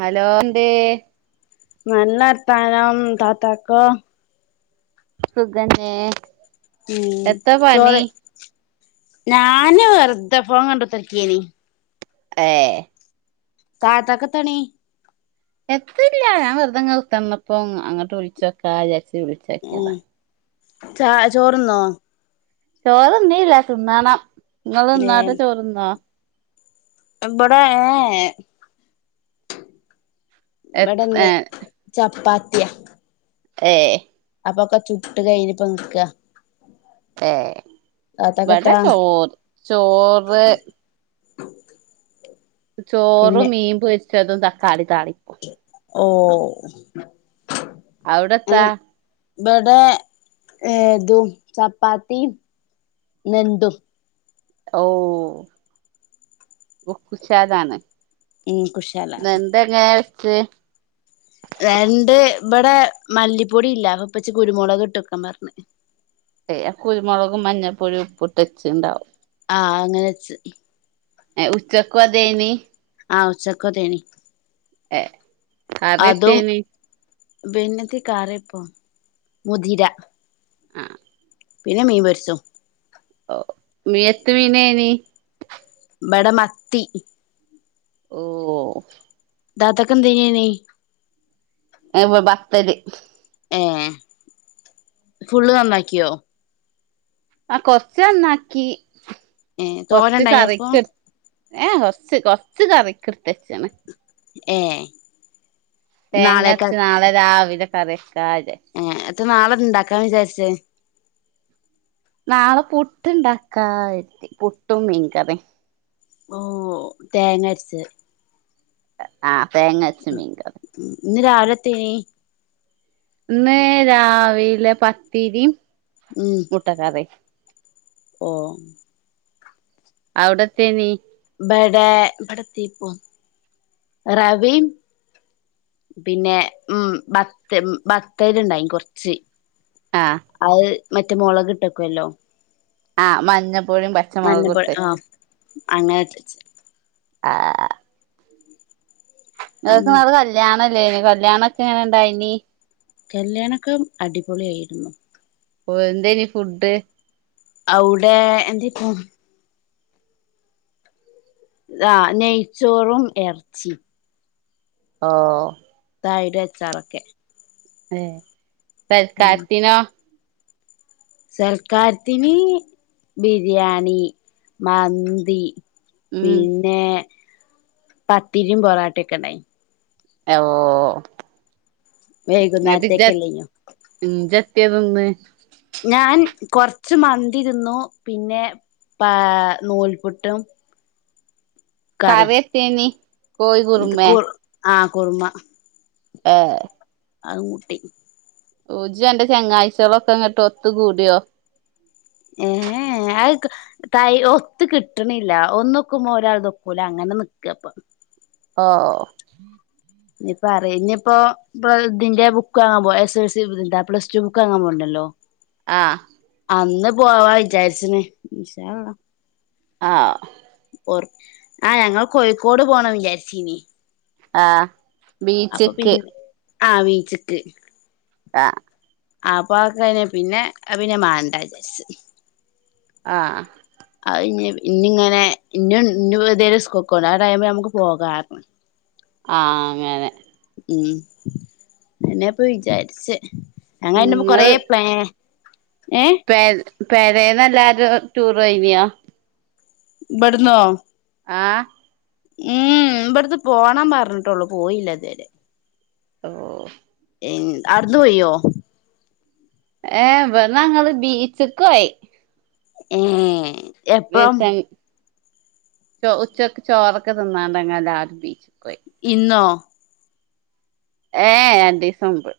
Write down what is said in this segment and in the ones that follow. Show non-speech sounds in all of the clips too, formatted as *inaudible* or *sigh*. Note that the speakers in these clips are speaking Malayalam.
ഹലോ എന്തേ നല്ലർത്താനം താത്താക്കോ? സുഖന്നേ ഉ ചേറ് ഞാന് വെറുതെ ഫോൺ കണ്ട് കുതിരികെനി. ഏ താതാക് എന്താ പണി. എത്തില്ല ഞാൻ വെറുതെ ഇങ്ങനെ കുതിരുന്നപ്പോ അങ്ങോട്ട് വിളിച്ചോക്കാവിചാരിച്ച്. ഇ ചാ ചോറ്ന്നോ. ചോറ് ന്നീല്ല. തിന്നണം നിങ്ങൾ ഏ തിന്നാത്ത ചോർന്നോ ഇബിടെ ഏ എ ഇവിടെന്ന് ഏ ചപ്പാത്തിയാ ഏ അപ്പൊക്കെ ചുട്ട് കഴിഞ്ഞിപ്പം നിക്ക. ഏ ഇവടെ താത്താക്കെത്താ ചോറ് ചോർ. ചോറും പിന്നെ മിൻ പൊരിച്ചതും തക്കാളി താളിപും. ഓ അവിടെത്താ ഇവിടെ ഏ ഇതും ചപ്പാത്തിയും നെണ്ടും. ഓ ഉഷാറാണ്. എനിക് ഉഷാല ഇതെങ്ങനെ വെച്ച്. ഞണ്ട് ഇവിടെ മല്ലിപ്പൊടി ഇല്ല അപ്പൊ ഇപ്പച്ചി കുരുമുളക് ഇട്ട് വെക്കാൻ പറഞ്ഞു. ഏ കുരുമുളകും, മഞ്ഞപ്പൊടിയും, ഉപ്പ്ട്ടെചിണ്ടാവും. ആ അങ്ങനെ വെച്. ഉച്ചക്കും അതേനി ആഹ് ഉച്ചക്ക് അതേനി ഏ അതും കറിയെത്തേനി പിന്നെന്താ കറിപ്പം മുതിര. ആ പിന്നെ മീൻ പൊരിച്ചതും ഓ മീ എത്ത മീനനി ബടമത്തി ഓ ദാതക്കെന്തേനി *unintelligible* ബത്തല് ഏ ഫുള്ള് നന്നാക്കിയോ ആ കൊറച്ച നണ്ണാക്കി ഏഹ് കൊറച്ച് തോരണ്ടായിനപ്പൊ കറിക്ക് ഏ കൊറച്ച് കൊറച്ച് കറിക്ക എടുത്തച്ചാണ് ഏ തേങ്ങച്ച നാളെ രാവിലെ കറിയക്കാെ ഏ അത്ര നാളെ ഉണ്ടാക്കാൻ വിചാരിച്ചേ നാളെ പുട്ടുണ്ടാക്കാത്തി പുട്ടും മീൻകറി ഓ തേങ്ങ അരച്ച ആഹ് തേങ്ങച്ച മീൻ ഇന്ന് രാവിലെത്തേനി ഇന്ന് രാവിലെ പത്തിരിയും ഉം മുട്ടക്കറി ഓ അവിടത്തേനി ബട റവി പിന്നെ ഉം ബത്ത ബത്തൽ ഉണ്ടായി കൊറച്ച് ആഹ് അത് മറ്റേ മുളക് കിട്ടക്കുവല്ലോ ആഹ് മഞ്ഞപ്പൊഴിയും പ മഞ്ഞപ്പോഴ ആഹ് അങ്ങനെ ആഹ് നിക്ക് കല്യാണല്ലേന് കല്യാണ ഒക്കെ ഇങ്ങനെ ഇണ്ടായി ഇനി കല്യാണക്കം അടിപൊളിയ ആയിരുന്നു ഓ എന്തനി ഫുഡ് ഔടെ എന്തേ പോ ആ നെയ്ച്ചോറും ഇറച്ചി ഓ തൈരു അച്ചാറൊക്കെ ഏ തൽകാത്തിനോ സൽക്കാർത്തിന് ബിരിയാണി മന്തി ഉം പിന്നെ പത്തിരിയും പൊറാട്ടൊക്കെ ഉണ്ടായി ഓ വൈകുന്നേരത്തേക്കല്ലോ ഉം ജത്തെതിന്ന് ഞാൻ കുറച്ച് മന്തിതിന്നു പിന്നെ പ നൂൽപുട്ടും കറിയെത്തനി ഇ ആഹ് കുറുമ ഏ അതും കുട്ടി ഓഹ് ജ്ജ് അന്റെ ചങ്ങായ്ച്ച്ളൊക്കെ ഇങ്ങട്ട ഒത്ത് കൂടിയോ? ഏഹ് അഅ്‌ ക്ക്‌ തൈ ഒത്ത് ക്ട്ട്ണില്ലാ ഒന്ന്ക്കുമ്പോ ഒരാൾത് ഒക്കൂലാ അങ്ങനെ ന്ന്ക്ക്‌ആപ്പൊ. ഓഹ്. ഇപ്പ അറീഞ്പ്പൊ പ്പ ഇതിന്റെ ബുക്ക് വാങ്ങാ പോ എസ് എൽ സി ഇ ന്താ പ്ലസ്റ്റൂ ബുക്ക് ആങ്ങാം പോവ്ണ്ടല്ലോ. ആഹ്. അന്ന് പോവാ വിചാര്ച്ച്ണ് ഇൻശാ അല്ലാഹ്. ആഹ്. ഓർ ആഹ് ഞങ്ങള് കോയ്ക്കോട് പോണം വിചാര്ച്ചീനി. ആഹ്. അപ്പൊ പിന്നെ ആഹ് വീച്ച്ക്ക്. ആഹ്. ആഹ് അപ്പോ അതൊക്കെ കയ്ഞ് പിന്നെ പിന്നെ മാണ്ടാചാര്ച്. ആഹ്. അഅ്‌ ഇഞ്ഞി ഇഞ്ഞിങ്ങനെ ഇഞ്ഞു *unintelligible* *unintelligible* ആ ടൈമ് ഞമ്മക്ക് പോകാ *unintelligible* ആഹ് അങ്ങനെ. ഉം അയേന്നെപ്പൊ വിചാര്ച്ച് *unintelligible* കൊറേ ഇങ്ങള് പ്ലാ ഏഹ്? പേ പേരേന്ന് എല്ലാരും ടൂറ് പൊയ്നിയോ? ബട്ന്നോ? ആഹ്. ഉം ഇബട്ന്ന് പോണം പർഞ്ട്ടോള്ളൂ പോയില്ല ഇതുവരേ. ഓഹ്. ഇൻ അർദു പോയോ? ഏഹ് ബട്ന്നങ്ങള് ബീച്ച്ക്കോയി. ഏഹ്. *unintelligible* ച്ചോ ഉച്ചക്ക് ചോറൊക്ക ത് ന്നാണ്ട്ങ്ങല്ലാരും ബീച്ച്കൊയി. ഇന്നോ? ഏഹ് രണ്ടീസം മുമ്പ്.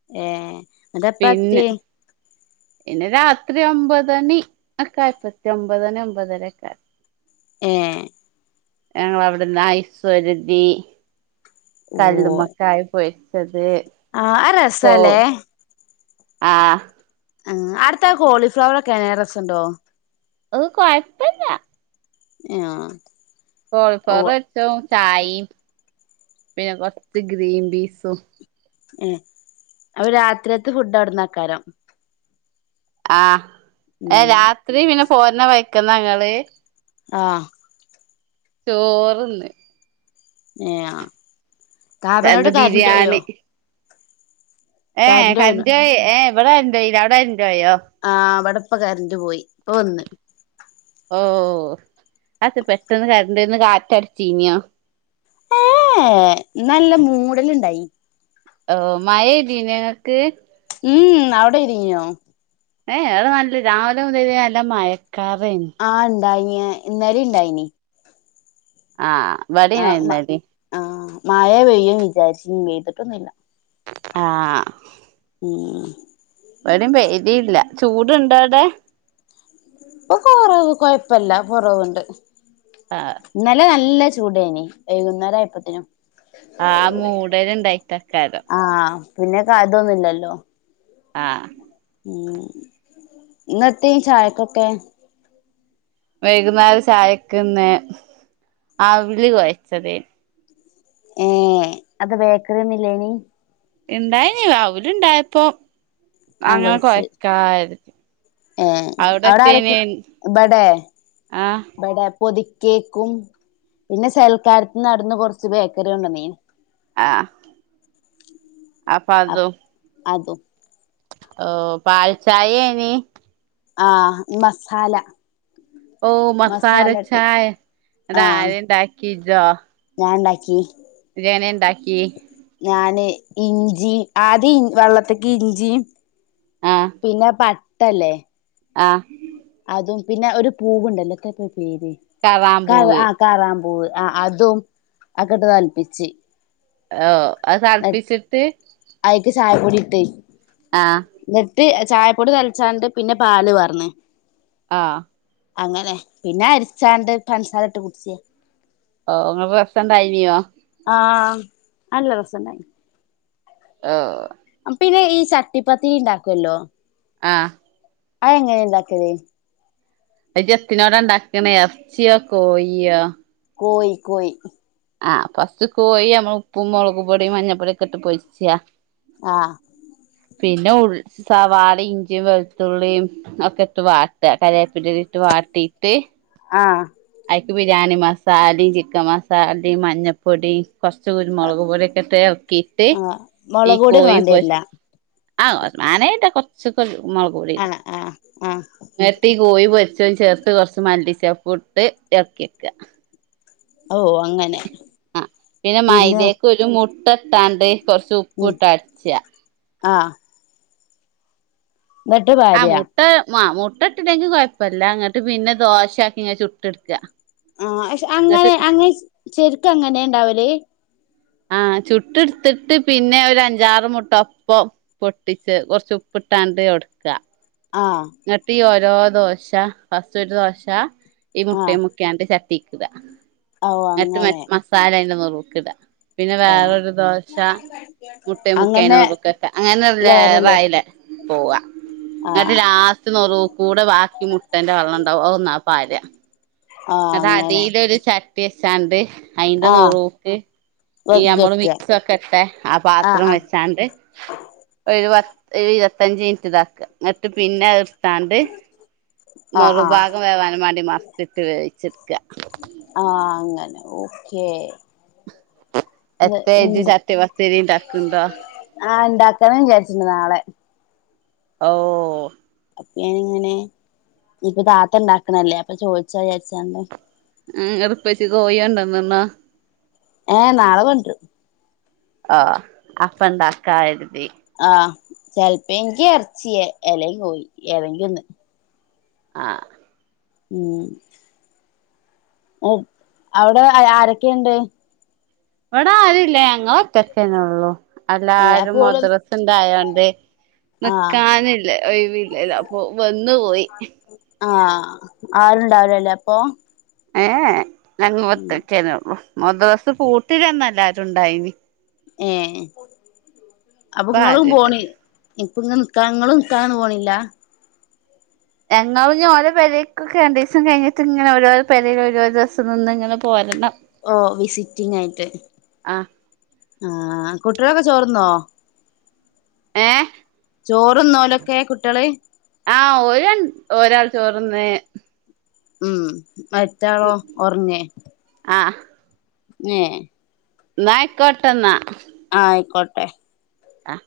ഏഹ്. പിന്നെ? പിന്നെ രാത്രി ഒമ്പതണി ഒക്കെ ആയപ്പത്ത് ഒമ്പതണി ഒമ്പതരൊക്കെ ആ ഏഹ്. ഞങ്ങളവ്ട്ന്ന് ഐസ്‌ ഒരതീ ഓ കല്ലുമ്മക്കായ പൊര്ച്ചത് ആഹ് അഅ്‌ രസാല്ലേ? ആഹ്. ആഹ് ആട്തെ കോളീഫ്ലവറക്കെങ്ങനേ രസണ്ടോ? ഓഹ് കൊയ്പ്പല്ല്യാ. ആഹ്. കോളിഫ്ലവറ് പൊര്ച്ചഉം ചായീം പിന്നെ കൊർച്ച് ഗ്രീൻബീസും. ഏഹ് അപ്പൊ രാത്രിയത്ത് ഫുഡ് അവ്ട്ന്നാക്കാരം. ആഹ്, ഏഹ് ഉം രാത്രി പിന്നെ പോര്ണ വയ്ക്കന്നങ്ങള് ആഹ്. ചോറിന്നെ ഏയാ അത് *unintelligible* കരന്റോയ്യോ ബിരിയാണി ഏഹ് പോയിണ് കരന്റോയി ഏഹ് ഇവിടെ കരന്റോയില്ല അവിടെ കരന്റോയോ ആഹ് ഇവട്പ്പ കരന്റ്പോയി ഇപ്പൊ വന്ന് ഓഹ് അതന്താ പെട്ടന്ന് കറന്റോയിന്ന് കാറ്റടിച്ചീനിയൊ ഏഹ് ഇന്ന് നല്ല മൂടലുണ്ടായി ഓഹ് മഴയില്ലെ നിങ്ങക്ക് ഉം അവിടെ ഇരിങ്ങിയൊ ഏയ് അത് നല്ല രാവിലെ മുതലേ നല്ല മയക്കാറേയ്നു ആഹ് ഇണ്ടായിനിയ ഇന്നലി ഇല്ലായിന് ആഹ് ഇവടേം ആഹ് ഇന്നലിം ആഹ് മയ പെയ്യും വിചാരിച്ച് പെയ്തിട്ടൊന്നുല്ല ആഹ് ഉം ഇവടിം പെയതില്ല ചൂടുണ്ടോ അവിടെ ഇപ്പൊ കൊറവ് കൊഴപ്പല്ല കൊറവുണ്ട്. ആഹ് ഇന്നലെ നല്ല ചൂടേനി വൈകുന്നേരം ആയപ്പത്തിനും ആഹ് മൂടൽ ഇണ്ടായിട്ടക്കാരം ആഹ് പിന്നെ കരണ്ടൊന്നുല്ലല്ലോ ആഹ് ഉം ഇന്നെത്തി ചായക്കൊക്കെ വൈകുന്നാരം ചായക്കിന്ന് അവില് കൊഴച്ചതേ ഏഹ് അതെന്ത ബേക്കറിയൊന്നില്ലേനി ഇണ്ടായിന് അവുൽ ഇണ്ടായപ്പോ ആഹ് അങ്ങനെ കൊഴച്ച് കൊഴക്കായത് ഏഹ് അവിടെ ആരക്കെ ബടെ ആഹ് ബടെ പൊതിക്കേക്കും പിന്നെ സൽക്കാരത്തിനട്ന്ന് കൊറച്ച് ബേക്കറി കൊണ്ടന്നീന് ആഹ് അപ്പ അതും അതും ഓഹ് പാൽച്ചായേനി ആഹ് ഈ മസാല ഓഹ് മസാലട്ടി മസാലച്ചായ ആഹ് അതാരാണ്ടാക്കി ഇജ്ജോ ഞാൻ ഇണ്ടാക്കി ഇജ്ജെങ്ങനെ ഇണ്ടാക്കി ഞാന് ഇഞ്ചി ആദ്യം വള്ളത്തിക്ക് ഇഞ്ചിയും ആഹ് പിന്നെ പട്ടല്ലേ ആഹ് അതും പിന്നെ ഒരു പൂവുണ്ടല്ലോ എത്താപ്പോ അയിന്റെ പേര് കറാമ്പൂവ് കറാ കറാംപൂവ് ആഹ് അതും അതക്കെട്ട് തളപ്പിച്ച് ഏഹ് അത് തളപ്പിച്ചിട്ട് അയിക്ക് ചായപ്പൊടിട്ട് ആഹ് എന്നിട്ട് ചായപ്പൊടി തളച്ചാണ്ട് പിന്നെ പാല് പാർന്ന് ആഹ് അങ്ങനെ പിന്നെ അരിച്ചാണ്ട് പൻസാരട്ട് കുടിച്ച് ഓഹ് ങ്ങക്ക് *unintelligible* ണ്ടായിനിയോ ആഹ് നല്ല രസണ്ടായിന് ആഹ് ഉം പിന്നെ ഈ ചട്ടിപ്പത്തിരി ഇണ്ടാക്കുവല്ലോ ആഹ് അയെങ്ങനെ ഇണ്ടാക്കല് ആഹ് ഇജെത്തിനോടണ്ടാക്കണ് എറച്ചിയോ കോഴിയോ കോയി കോയി ആഹ് ഫസ്റ്റ് കോയി നമ്മള് ഉപ്പും മുളകുമ്പൊടിയും മഞ്ഞപ്പൊടിയൊക്കെട്ട് പൊരിച്ചാ ആഹ് പിന്നെ ഉൾ സവാളെം ഇഞ്ചിയും വെളുത്തുള്ളിയും ഒക്കെ ഇട്ട് വാട്ട കരേപ്പിന്റലിട്ട് വാട്ടിയിട്ട് ആഹ് അയ്ക്ക് ബിരിയാണി മസാലിം ചിക്കൻ മസാലിം മഞ്ഞപ്പൊടിം കൊർച്ച്‌ കുരുമുളക് പൊടിയൊക്കെട്ട് എളക്കീട്ട് ആഹ് ഈ മുളക് പൊടിയൊന്നും കോയി പൊരി വേണ്ടിവരില്ല ആഹ് വാണെ ഇട്ട കുറച്ചൊക്കൊരു മൊള ആഹ് ആഹ് ആഹ് കൂട്ടി കോയി പൊരിച്ചയും ചേർത്ത് കൊറച്ച് മല്ലിച്ചെപ്പുട്ട് എറക്കിവെക്ക ഓഹ് ആഹ് പിന്നെ മൈദേക്ക് ഒരു മുട്ട ഇട്ടാണ്ട് കൊറച്ച് ഉപ്പ് ഉം ഇട്ട് അട്ച്ചാ ആഹ് എന്നിട്ട് ആഹ് വര്യ മുട്ട ആഹ് മുട്ട ഇട്ടില്ലെങ്കിൽ കുഴപ്പല്ല ഇങ്ങട്ട് പിന്നെ ദോശ ആക്കി ഇങ്ങനെ ചുട്ട് എടുക്കുക ആഹ് പക്ഷെ അങ്ങനെ അങ്ങനെ ശരിക്ക് അങ്ങനെ ഉണ്ടാവല് ആഹ് ചുട്ടെട്ത്തിട്ട് പിന്നെ ഒരു അഞ്ചാറ് മുട്ട ഒപ്പം പൊട്ടിച്ച് കൊറച്ച് ഉപ്പിട്ടാണ്ട് ഒടക്കുക ആഹ് ഇന്നട്ട് ഈ ഓരോ ദോശ ഫസ്റ്റ് ഒരു ദോശ ഈ ആഹ് മുട്ടയും മുക്ക്യാണ്ട് ചട്ടി ക്കിട ഓ ന്നട്ട് അങ്ങനെ മറ്റ് മസാലയ്ന്റെ നെറൂക്ക്ടാ പിന്നെ ആഹ് വേറൊരു ദോശ മുട്ടേ മുക്കി അങ്ങനെ അയ്ന്റെനെറൂക്കെക്ക അങ്ങനെ ഒരു ലെയറല്ലേ ലെയറായി ലെ പോവാ ന്നട്ട് ആഹ് ലാ സ്റ്റ് നെറൂകൂടെ ബാക്കി മുട്ടന്റെ വെള്ളം ഉണ്ടാവും അതൊന്നാ പാര ആഹ് അത് അങ്ങനെ അടീലൊരു ചട്ടി വെച്ചാണ്ട് അയിന്റെ ആഹ് നെറൂക്ക് ഈ വെന്ത് നമ്മള് വെക്കുക മിക്സ് ഒക്കെ ഇട്ടെ ആ ആഹ് പാത്രം ആഹ് വെച്ചാണ്ട് ഒരു പത്ത് ഇരുപത്തഞ്ച് മിനിറ്റ് ഇതാക്ക എന്നിട്ട് പിന്നെ അത് ഇട്ത്താണ്ട് ആഹ് നെറു ആഹ് ഭാഗം വേവാനും വേണ്ടി മറിച്ചിട്ട് വേവിച്ചെടുക്ക ആഹ് അങ്ങനെ ഓക്കേ എത്തേ ഇജ് ഇണ്ട് ചട്ടിപത്തിരി ണ്ടാക്ക്ണ്ടോ ആഹ് ഇണ്ടാക്കണംന്ന് വിചാരിച്ചിണ്ട് നാളെ ഓഹ് അപ്പ ഞാനിങ്ങനെ ഇനിയിപ്പം താത്ത ഇണ്ടാക്കണല്ലേ അപ്പൊ ചോദിച്ചാ വിചാരിച്ചാണ്ട് ആഹ് ങ്ങട് ഇപ്പച്ചി കോയി കൊണ്ടോന്ന്ന്നാ ഏഹ് നാളെ കൊണ്ടൊരും ആഹ് അപ്പണ്ടാക്ക കരുതി ആഹ് ചിലപ്പങ്കി എറച്ചി എല്ലങ്കി കോയി ഏതെങ്കി ഒന്ന് ആഹ് ഉം അവിടെ ആരൊക്കെയുണ്ട് ഇവിടെ ആരോല്ല ഞങ്ങളൊറ്റക്കെന്നൊള്ളൂ ഏഹ് എല്ലാരും അപ്പോ ഓല് മദ്ര സണ്ടായോണ്ടേ ആഹ് നിക്കാന് ല്ലേ ഒഴിവില്ലല്ലോ അപ്പൊ വന്നു പോയി ആ ആഹ് ആരുണ്ടാവുലല്ലേ അപ്പൊ ഏ ഉം ഞാനുംംമൂത്തച്ച്യന്നെ ഉള്ളു മദ്രസ് പൂട്ടില്ലന്ന് എല്ലാരും ഉണ്ടായിന് ഏ അപ്പൊ ഇപ്പ നിങ്ങളും ആരുല്ല പോണ ഇപ്പ നിക്കനിങ്ങൾനിക്കാനൊന്നും പോണില്ല ഞങ്ങള്ന്ന് പറഞ്ഞാ ഓരോ പെരേക്കൊക്കെ രണ്ടീസം കഴഞ്ഞിട്ട് ഇങ്ങനെ ഓരോ പെരേല് ഓരോരോ ദിവസം നിന്ന് ഇങ്ങനെ പോരണം ഓ വിസിറ്റിംഗ് ആയിട്ട് ആഹ് ആഹ് കുട്ടികളൊക്കെ ചോർന്നോ ഏഹ് ചോറ്ന്നോലൊക്കെ കുട്ടികള് ആഹ് ഓര് ഒരാൾ ചോർന്ന് ഉം മറ്റാളോ ഒറങ്ങേ ആഹ് ഏഹ് ന്നായികോട്ടന്നാ ആഹ് ആയിക്കോട്ടെ ആഹ്